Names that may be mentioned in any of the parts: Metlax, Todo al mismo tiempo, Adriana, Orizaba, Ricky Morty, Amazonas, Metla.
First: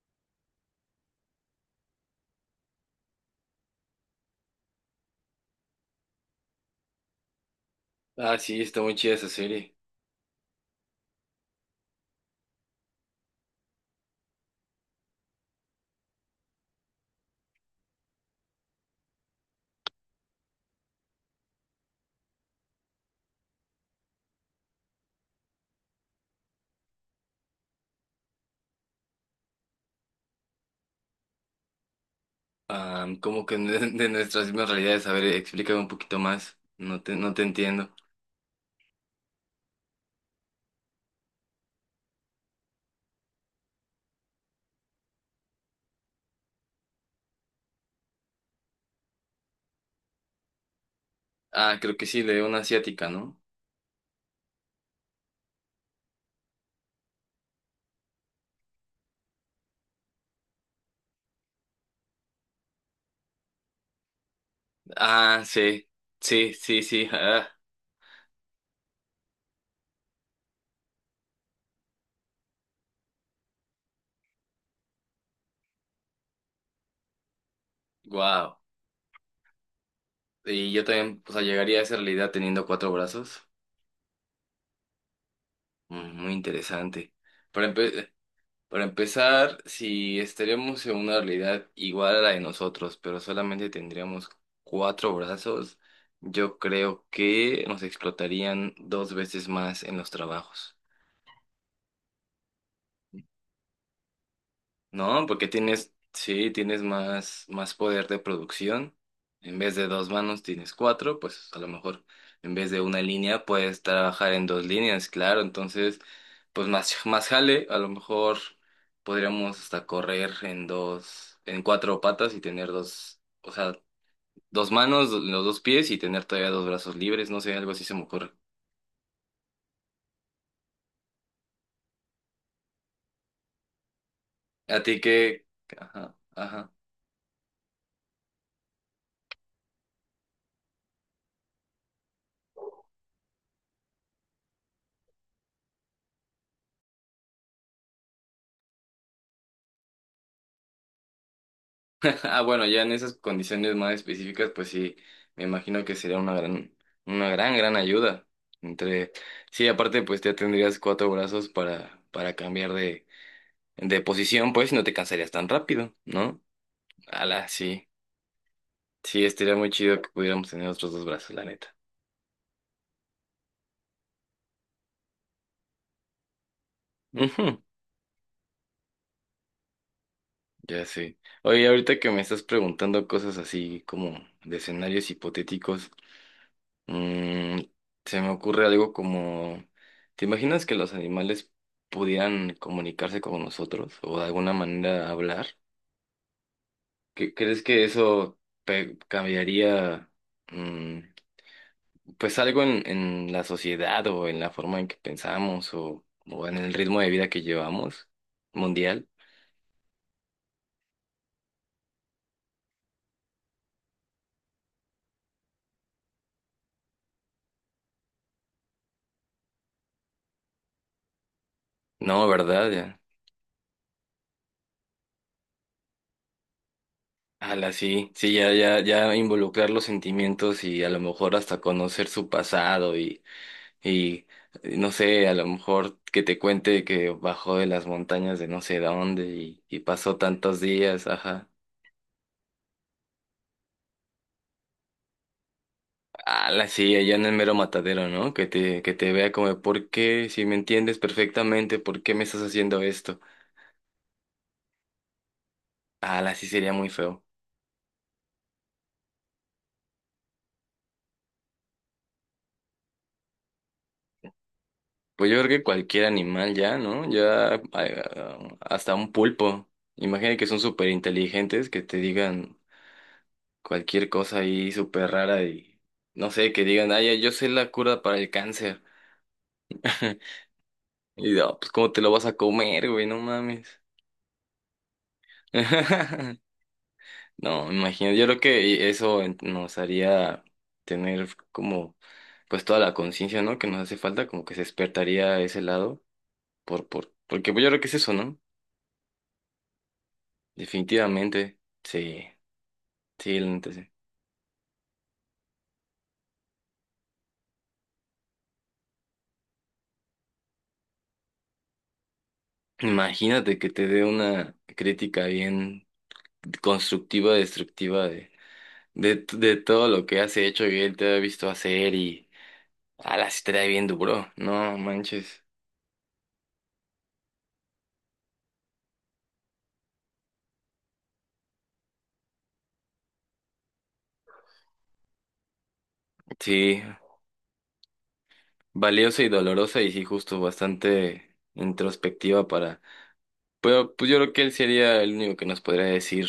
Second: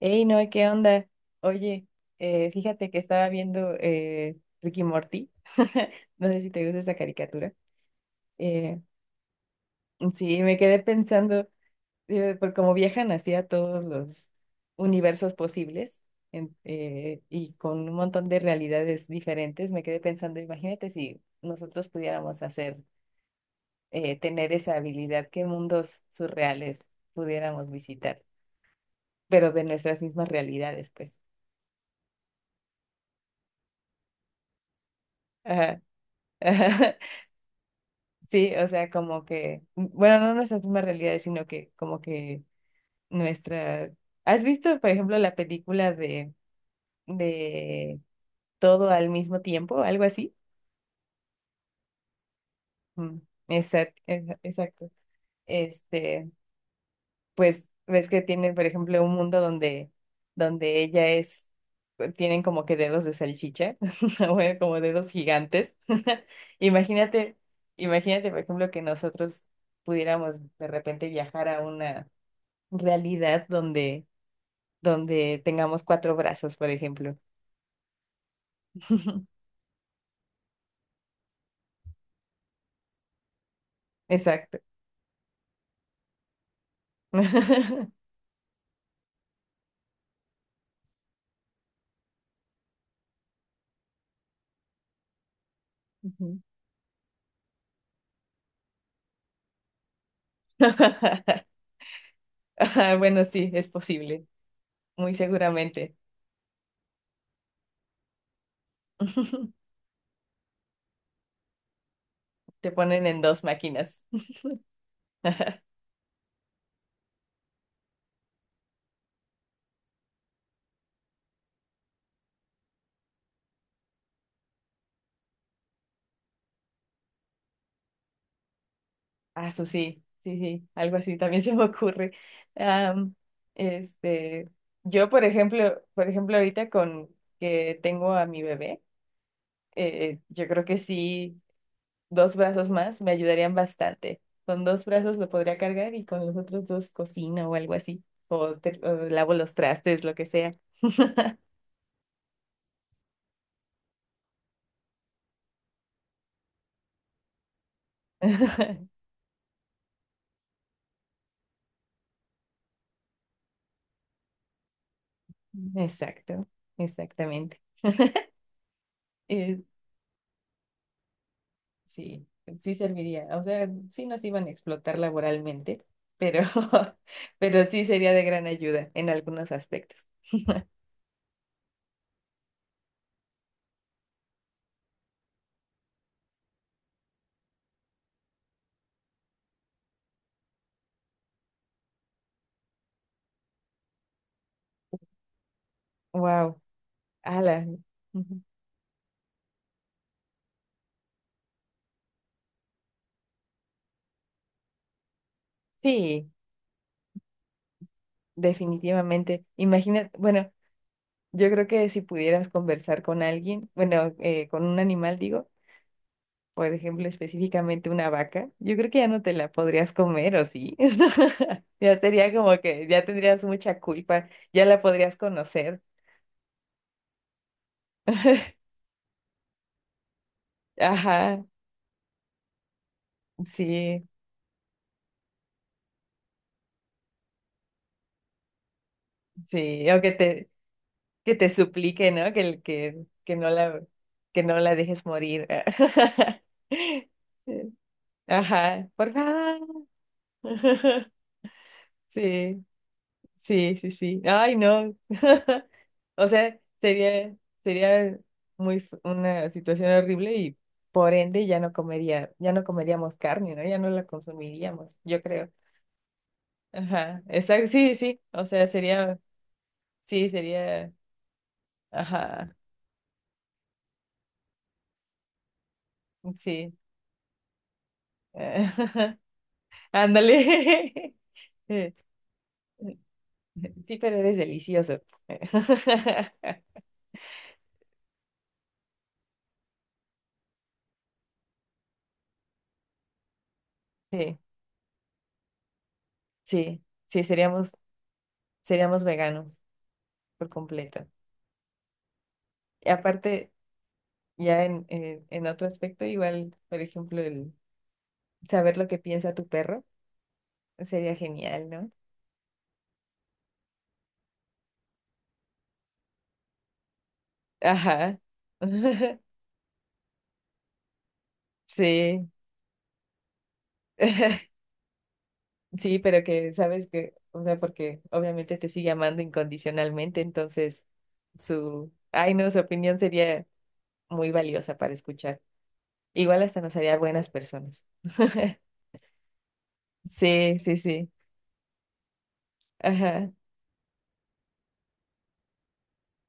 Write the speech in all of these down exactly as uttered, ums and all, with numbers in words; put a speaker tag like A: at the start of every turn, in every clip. A: Ey, no, ¿qué onda? Oye, eh, fíjate que estaba viendo eh, Ricky Morty. No sé si te gusta esa caricatura.
B: Ah, sí, está
A: Eh,
B: muy chida esa serie.
A: sí, me quedé pensando, eh, por cómo viajan hacia todos los universos posibles en- eh, y con un montón de realidades diferentes, me quedé pensando, imagínate si nosotros pudiéramos hacer, eh, tener esa habilidad, qué mundos surreales pudiéramos visitar, pero de nuestras mismas realidades, pues.
B: Ah, como que de, de nuestras mismas realidades. A ver,
A: Ajá.
B: explícame un poquito más. No te, no te entiendo.
A: Sí, o sea, como que, bueno, no nuestras mismas realidades, sino que como que nuestra... ¿Has visto, por ejemplo, la película de, de Todo al mismo tiempo, algo así?
B: Ah, creo que sí, de una asiática,
A: Mm,
B: ¿no?
A: exact- exa- exacto. Este, pues ves que tienen, por ejemplo, un mundo donde, donde ella es, eh, tienen como que dedos de salchicha, bueno, como dedos
B: Ah,
A: gigantes.
B: sí. Sí, sí, sí.
A: Imagínate,
B: Ah,
A: imagínate, por ejemplo, que nosotros pudiéramos de repente viajar a una realidad donde, donde tengamos cuatro brazos, por ejemplo.
B: wow. Y yo también, o sea, llegaría a esa realidad teniendo cuatro brazos.
A: Exacto.
B: Mm, muy interesante. Pero, para empezar, si estaríamos en una realidad igual a la de nosotros, pero solamente tendríamos cuatro brazos,
A: Ujú.
B: yo creo que nos explotarían dos veces más en los trabajos.
A: Ajá, bueno, sí, es posible, muy
B: No, porque tienes,
A: seguramente.
B: sí, tienes más, más poder de producción. En vez de dos manos tienes cuatro, pues a lo mejor en vez
A: Te
B: de una
A: ponen en dos
B: línea puedes
A: máquinas.
B: trabajar en dos líneas, claro. Entonces, pues más, más jale, a lo mejor podríamos hasta correr en dos, en cuatro patas y tener dos, o sea, dos manos, do- los dos pies y tener todavía dos brazos libres, no sé, algo así se me ocurre.
A: Ah, eso sí, sí, sí, algo así también se me ocurre. Am, este,
B: ¿A ti
A: yo, por
B: qué?
A: ejemplo, por
B: Ajá,
A: ejemplo, ahorita
B: ajá.
A: con que tengo a mi bebé, eh, yo creo que sí. Dos brazos más me ayudarían bastante. Con dos brazos lo podría cargar y con los otros dos cocino o algo así. O, te- o lavo los trastes, lo que sea.
B: Ah, bueno, ya en esas condiciones más específicas, pues sí, me imagino que sería una gran, una gran, gran ayuda. Entre, sí, aparte, pues ya tendrías cuatro brazos para, para cambiar de, de posición, pues, y no te cansarías tan rápido, ¿no?
A: Exacto,
B: Ala,
A: exactamente.
B: sí, sí, estaría
A: Eh,
B: muy chido que pudiéramos tener otros dos brazos, la neta.
A: sí, sí serviría. O sea, sí nos iban a explotar laboralmente, pero,
B: Ujú,
A: pero sí sería de gran ayuda en algunos aspectos.
B: ya sé. Oye, ahorita que me estás preguntando cosas así como de escenarios hipotéticos. Mm, se me ocurre algo como, ¿te imaginas que los animales pudieran comunicarse con nosotros o de alguna manera hablar?
A: Wow,
B: ¿Qué- ¿Crees
A: ala.
B: que eso
A: Ujú.
B: pe- cambiaría, mm, pues algo en, en la sociedad o en la forma en que pensamos o,
A: Sí,
B: o en el ritmo de vida que llevamos mundial?
A: definitivamente. Imagina, bueno. Yo creo que si pudieras conversar con alguien, bueno, eh, con un animal, digo, por ejemplo, específicamente una vaca, yo creo que ya no te la podrías comer, ¿o sí? Ya
B: No,
A: sería como
B: ¿verdad?
A: que
B: Ya.
A: ya tendrías mucha culpa, ya la podrías conocer.
B: Ala, sí, sí, ya, ya, ya involucrar los sentimientos y a lo mejor
A: Ajá,
B: hasta conocer su pasado. y
A: sí,
B: Y eh, no sé, a lo mejor que te cuente que bajó de las montañas de no sé dónde y, y
A: sí, o que
B: pasó
A: te,
B: tantos días,
A: que te
B: ajá.
A: suplique, ¿no? Que, el- que, que no la, que no la dejes morir.
B: Ah, la sí, allá en el mero matadero, ¿no? Que te,
A: Ajá,
B: que
A: por
B: te vea como,
A: favor.
B: ¿por qué? Si me entiendes perfectamente, ¿por qué me estás
A: Sí.
B: haciendo esto?
A: Sí, sí, sí. Ay, no.
B: Ah,
A: O
B: la sí
A: sea,
B: sería muy feo.
A: sería, sería muy f- una situación horrible y por ende ya no comería, ya no comeríamos carne, ¿no? Ya no la consumiríamos, yo
B: Pues yo creo
A: creo.
B: que cualquier animal ya, ¿no?
A: Ajá,
B: Ya
A: exacto, sí,
B: eh,
A: sí.
B: ah,
A: O sea,
B: hasta un
A: sería,
B: pulpo.
A: sí,
B: Imagina que son súper
A: sería,
B: inteligentes, que te
A: ajá,
B: digan cualquier cosa ahí súper rara y no sé, que
A: sí.
B: digan, ay, yo sé la cura para el cáncer.
A: Ándale.
B: Y no, pues cómo te lo vas a comer, güey, no mames.
A: Sí, pero eres delicioso.
B: No, me imagino, yo creo que eso en- nos haría tener como pues toda la conciencia, ¿no? Que nos hace falta,
A: Sí,
B: como que se despertaría ese lado,
A: sí,
B: por por
A: sí,
B: porque pues, yo
A: seríamos,
B: creo que es eso, ¿no?
A: seríamos veganos por completo.
B: Definitivamente. Sí.
A: Y
B: Sí, la
A: aparte,
B: neta sí.
A: ya en, en, en otro aspecto, igual, por ejemplo, el saber lo que piensa tu perro sería genial, ¿no?
B: Imagínate que te dé una crítica bien constructiva, destructiva
A: Ajá.
B: de de, de todo lo que has hecho y él te ha visto hacer. Y
A: Sí.
B: ala, sí te da bien duro, no manches.
A: Sí, pero que sabes que, o sea, porque obviamente te sigue amando incondicionalmente, entonces su, ay no, su opinión sería muy valiosa para escuchar. Igual hasta nos
B: Sí,
A: haría buenas personas.
B: valiosa y dolorosa y sí, justo
A: Sí, sí, sí.
B: bastante introspectiva para...
A: Ajá.
B: Pero pues yo creo que él sería el único que nos podría decir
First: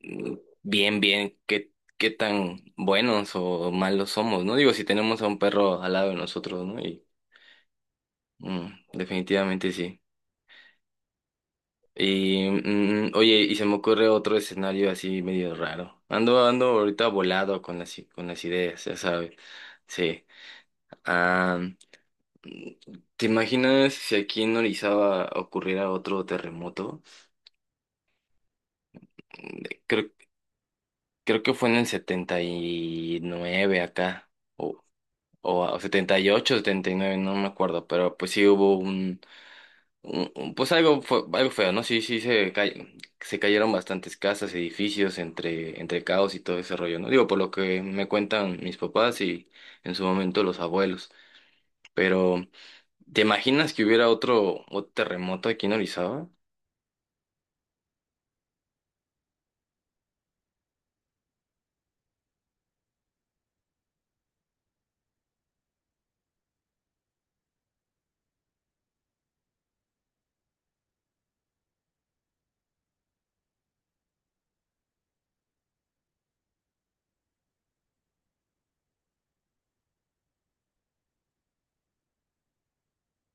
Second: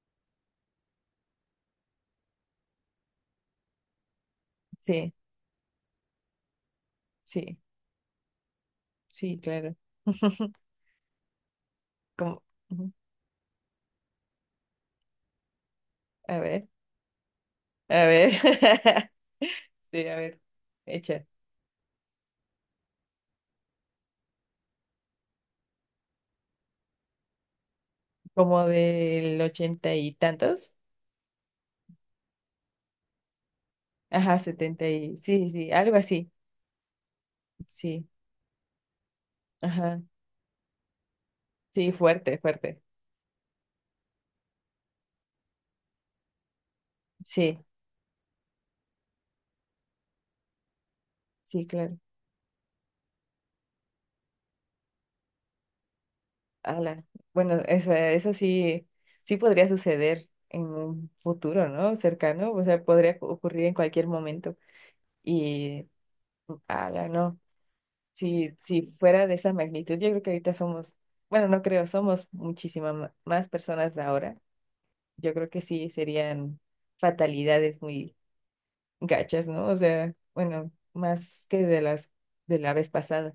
B: mm, bien, bien, qué, qué tan buenos o malos somos, ¿no? Digo, si
A: Sí,
B: tenemos a un perro al lado de nosotros, ¿no? Y
A: sí,
B: mm,
A: sí,
B: definitivamente
A: claro.
B: sí.
A: Como,
B: Y
A: ujú,
B: mm, oye, y se me ocurre otro escenario así medio raro.
A: a
B: Ando, ando
A: ver.
B: ahorita volado con las,
A: A
B: i- con
A: ver.
B: las ideas, ya sabes.
A: Sí, a
B: Sí.
A: ver. Hecha.
B: ¿Te imaginas si aquí en Orizaba ocurriera otro terremoto?
A: Como del
B: De-
A: ochenta
B: Creo,
A: y tantos.
B: creo que fue en el setenta y nueve acá,
A: Ajá,
B: o,
A: setenta y. Sí, sí,
B: o,
A: sí,
B: o
A: algo
B: setenta y
A: así.
B: ocho, setenta y nueve, no me acuerdo,
A: Sí.
B: pero pues sí hubo un,
A: Ajá.
B: un- un- pues algo, fue, algo feo, ¿no?
A: Sí,
B: Sí, sí,
A: fuerte,
B: se,
A: fuerte.
B: cay- se cayeron bastantes casas, edificios, entre, entre caos y todo ese rollo, ¿no? Digo, por lo
A: Sí,
B: que me cuentan mis papás y en su momento los abuelos,
A: sí, claro.
B: pero ¿te imaginas que hubiera otro, otro terremoto aquí en Orizaba?
A: Ala. Bueno, eso, eso sí, sí podría suceder en un futuro, ¿no? Cercano. O sea, podría cu- ocurrir en cualquier momento. Y, ala, no. Si, si fuera de esa magnitud, yo creo que ahorita somos, bueno, no creo, somos muchísimas más personas ahora, yo creo que sí serían fatalidades muy gachas, ¿no? O sea, bueno, más que de las de la vez pasada.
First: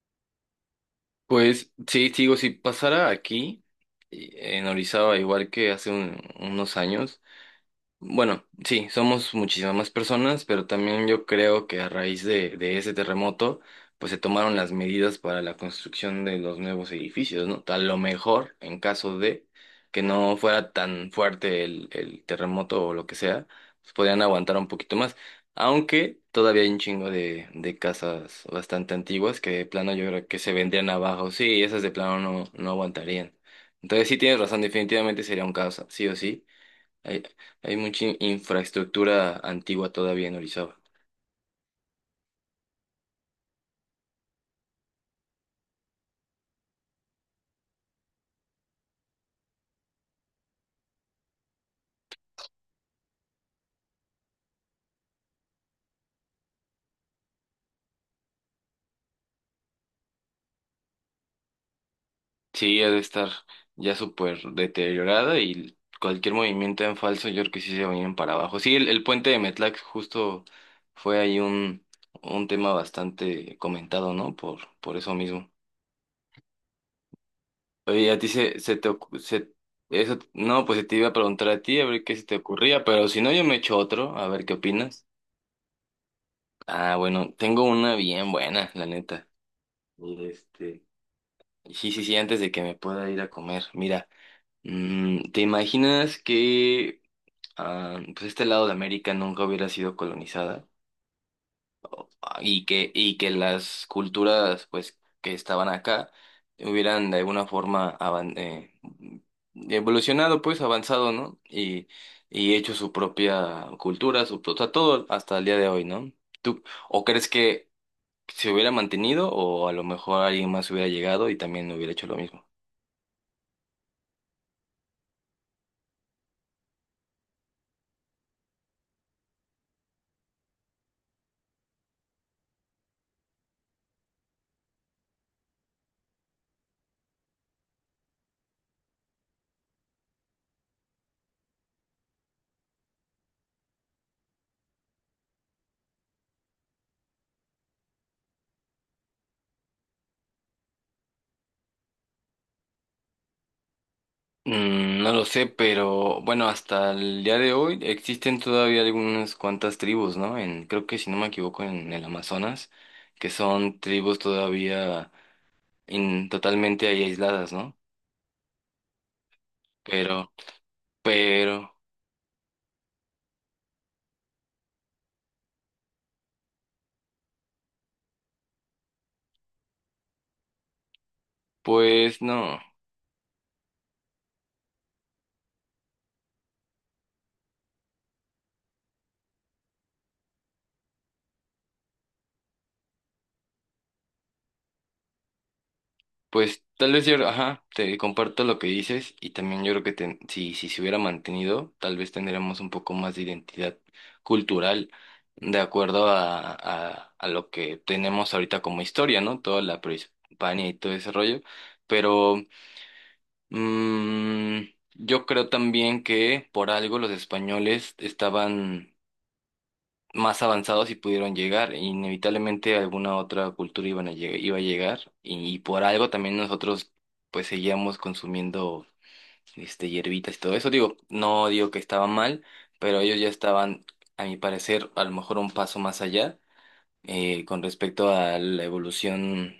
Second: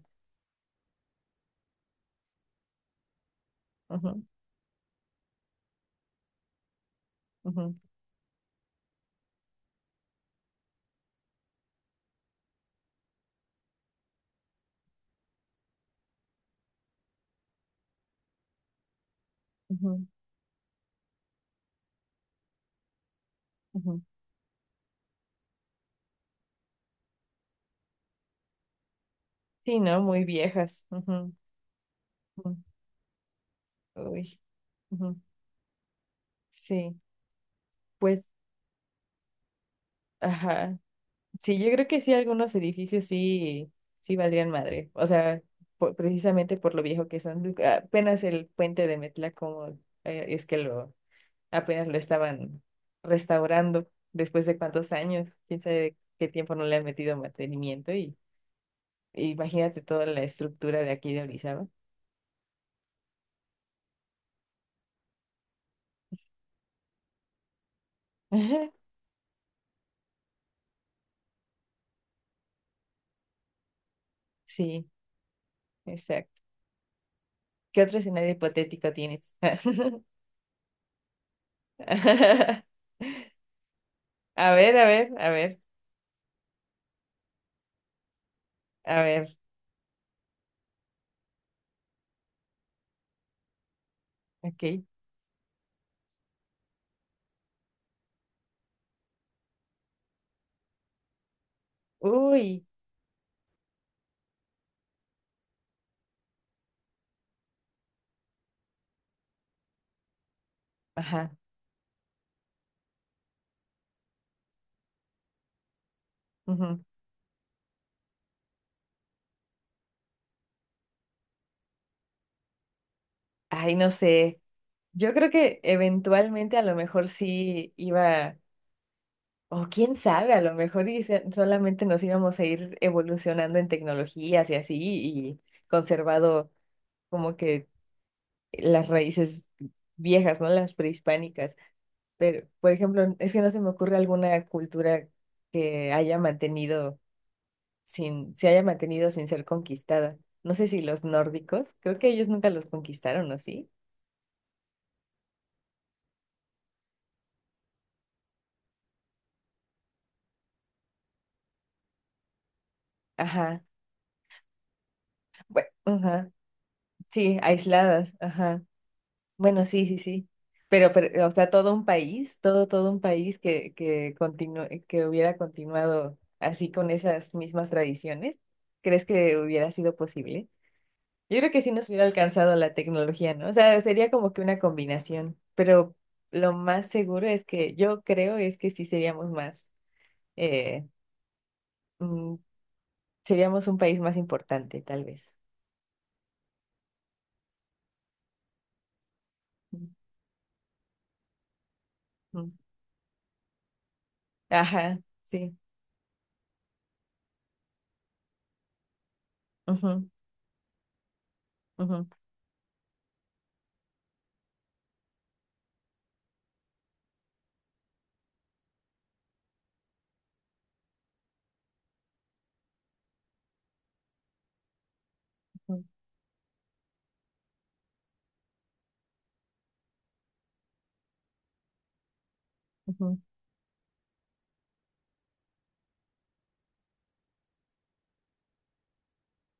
B: Pues sí, te digo, si pasara aquí,
A: Ujú,
B: eh, en Orizaba, igual que hace un- unos años,
A: ujú,
B: bueno, sí, somos muchísimas más personas, pero también yo creo que a raíz de, de ese terremoto, pues se tomaron las medidas para la construcción de los nuevos edificios, ¿no? A lo mejor, en caso de que
A: ujú,
B: no fuera tan fuerte el, el terremoto o lo que sea, pues
A: ujú.
B: podrían aguantar un poquito más. Aunque todavía hay un chingo de, de casas bastante antiguas que de
A: Sí,
B: plano
A: ¿no?
B: yo
A: Muy
B: creo que se
A: viejas.
B: vendrían abajo.
A: Ujú,
B: Sí, esas de plano no,
A: ujú.
B: no aguantarían. Entonces sí tienes
A: Uy,
B: razón,
A: ujú.
B: definitivamente sería un caos, sí o sí.
A: Sí,
B: Hay, hay mucha in-
A: pues,
B: infraestructura antigua todavía en Orizaba.
A: ajá. Sí, yo creo que sí, algunos edificios sí, sí valdrían madre. O sea, por- precisamente por lo viejo que son. Apenas el puente de Metla, como eh, es que lo apenas lo estaban restaurando después de cuántos años, quién sabe qué tiempo no le han metido mantenimiento y e imagínate toda la estructura de aquí de Orizaba.
B: Sí, ha de estar ya súper deteriorada y cualquier movimiento en falso, yo creo que sí se vienen para abajo.
A: Ajá,
B: Sí, el, el puente de Metlax justo fue ahí un, un tema bastante comentado, ¿no? Por,
A: sí,
B: por eso mismo.
A: exacto. ¿Qué otro
B: Oye, a ti
A: escenario
B: se, se te
A: hipotético
B: ocu-
A: tienes?
B: se, eso, no, pues te iba a preguntar a ti a ver qué se te ocurría, pero si no, yo me echo otro, a ver
A: A
B: qué
A: ver, a
B: opinas.
A: ver, a ver,
B: Ah, bueno, tengo una bien buena, la
A: a
B: neta.
A: ver,
B: Este. Sí, sí, sí, antes de que me pueda ir a comer. Mira,
A: ok.
B: mm, ¿te imaginas que ah, pues este lado de América nunca hubiera sido colonizada? Ah, y
A: Uy,
B: que, y que las culturas pues que estaban acá hubieran de alguna forma avan- eh, evolucionado, pues avanzado,
A: ajá.
B: ¿no? Y, y hecho su propia cultura, su, o sea, todo hasta el día de hoy, ¿no? ¿Tú,
A: Ujú.
B: o crees que se hubiera mantenido o a lo mejor alguien más hubiera llegado y también hubiera hecho lo mismo?
A: Ay, no sé. Yo creo que eventualmente a lo mejor sí iba. O quién sabe, a lo mejor y se- solamente nos íbamos a ir evolucionando en tecnologías y así, y conservado como que las raíces viejas, ¿no? Las prehispánicas. Pero, por ejemplo, es que no se me ocurre alguna cultura que haya mantenido sin, se haya mantenido sin ser conquistada. No sé si los nórdicos, creo que ellos nunca los conquistaron, ¿o sí?
B: Mm, no lo sé, pero bueno, hasta el día de hoy existen todavía algunas cuantas tribus, ¿no? En, creo que si no me equivoco, en el Amazonas, que
A: Ajá.
B: son tribus todavía
A: Bueno,
B: in-
A: ajá.
B: totalmente ahí
A: Sí,
B: aisladas, ¿no?
A: aisladas, ajá. Bueno, sí, sí, sí.
B: Pero,
A: Pero, pero, o sea, todo
B: pero,
A: un país, todo, todo un país que, que continu- que hubiera continuado así con esas mismas tradiciones, ¿crees que hubiera sido posible? Yo creo que sí nos hubiera
B: pues
A: alcanzado
B: no.
A: la tecnología, ¿no? O sea, sería como que una combinación, pero lo más seguro es que yo creo es que sí seríamos más, eh, mm, seríamos un país más importante, tal vez.
B: Pues tal vez yo, ajá, te comparto lo que dices y también yo creo que ten- si, si se hubiera mantenido, tal vez
A: Ujú.
B: tendríamos un poco más de identidad cultural
A: Ajá, sí.
B: de acuerdo a, a, a lo que tenemos ahorita como historia, ¿no? Toda la
A: Ujú,
B: prehispania y todo ese rollo.
A: ujú,
B: Pero mm, yo creo también que por algo los españoles estaban más avanzados y pudieron llegar. Inevitablemente alguna otra cultura iban a lleg- iba a llegar y, y
A: ujú,
B: por algo también nosotros pues seguíamos consumiendo este hierbitas y todo eso. Digo, no digo que estaba mal, pero
A: ujú,
B: ellos ya estaban, a mi parecer, a lo mejor un paso más allá, eh, con respecto a la evolución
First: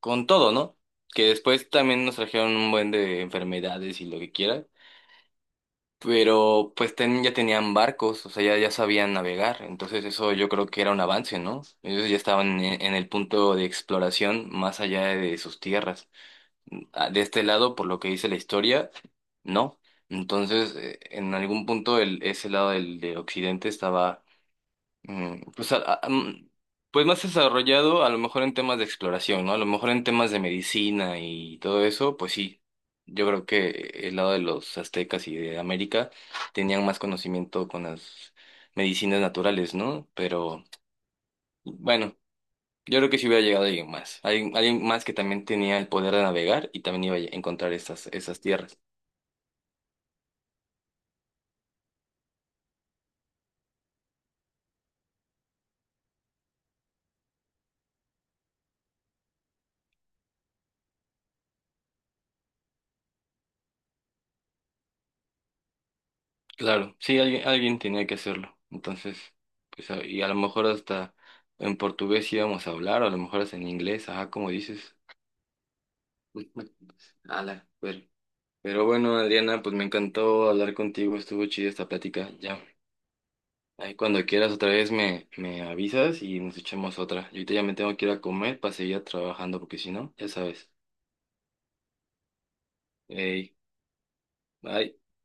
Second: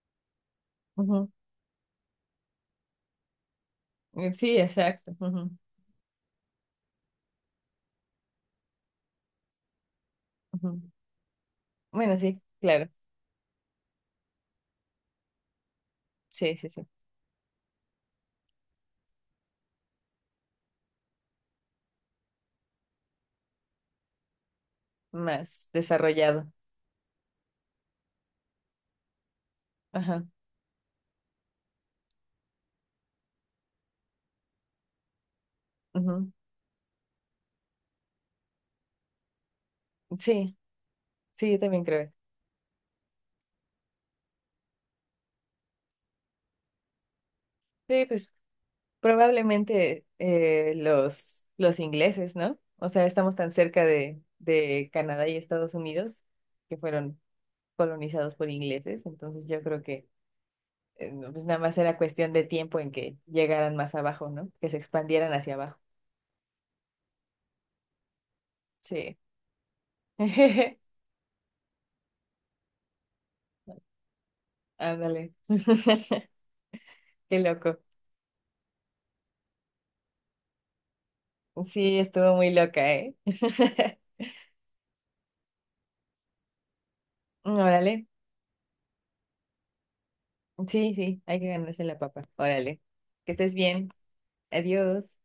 B: con todo, ¿no? Que
A: ujú.
B: después también nos trajeron un buen de enfermedades y lo que
A: Eh, Sí,
B: quiera,
A: exacto. Ujú,
B: pero pues ten- ya tenían barcos, o sea, ya, ya sabían navegar, entonces eso yo creo
A: ujú.
B: que era un avance, ¿no? Ellos ya
A: Bueno, sí,
B: estaban en,
A: claro.
B: en el punto de exploración más allá de sus tierras.
A: Sí, sí, sí.
B: Ah, de este lado, por lo que dice la historia, no. Entonces, eh, en algún punto el, ese lado del, de Occidente estaba, mm,
A: Más
B: pues, a- a-
A: desarrollado.
B: mm, pues más desarrollado a lo mejor en temas de exploración, ¿no? A lo mejor en
A: Ajá.
B: temas de medicina y todo eso, pues sí. Yo creo que el lado de los aztecas y de América
A: Ujú.
B: tenían más conocimiento con las medicinas naturales, ¿no?
A: Sí,
B: Pero
A: sí, yo también creo eso.
B: bueno, yo creo que sí hubiera llegado alguien más. Alguien, alguien más que también tenía el poder de navegar y también iba a encontrar
A: Sí,
B: esas,
A: pues
B: esas tierras.
A: probablemente eh, los, los ingleses, ¿no? O sea, estamos tan cerca de, de Canadá y Estados Unidos que fueron colonizados por ingleses, entonces yo creo que eh, no, pues nada más era cuestión de tiempo en que llegaran más abajo, ¿no? Que se expandieran hacia abajo.
B: Claro, sí, alguien, alguien tenía que hacerlo.
A: Sí.
B: Entonces, pues, a- y a lo mejor hasta en portugués íbamos a hablar, o a lo mejor hasta en inglés, ajá, como dices.
A: Ándale. Qué
B: Ala,
A: loco.
B: pero, pero bueno, Adriana, pues me encantó hablar contigo, estuvo chida esta
A: Sí,
B: plática.
A: estuvo muy
B: Ya,
A: loca, ¿eh?
B: ahí cuando quieras otra vez me, me avisas y nos echamos otra. Yo ahorita ya me
A: Órale.
B: tengo que ir a comer para seguir trabajando, porque si no, ya sabes.
A: Sí, sí, hay que ganarse la papa. Órale. Que estés
B: Ey,
A: bien.
B: bye.
A: Adiós.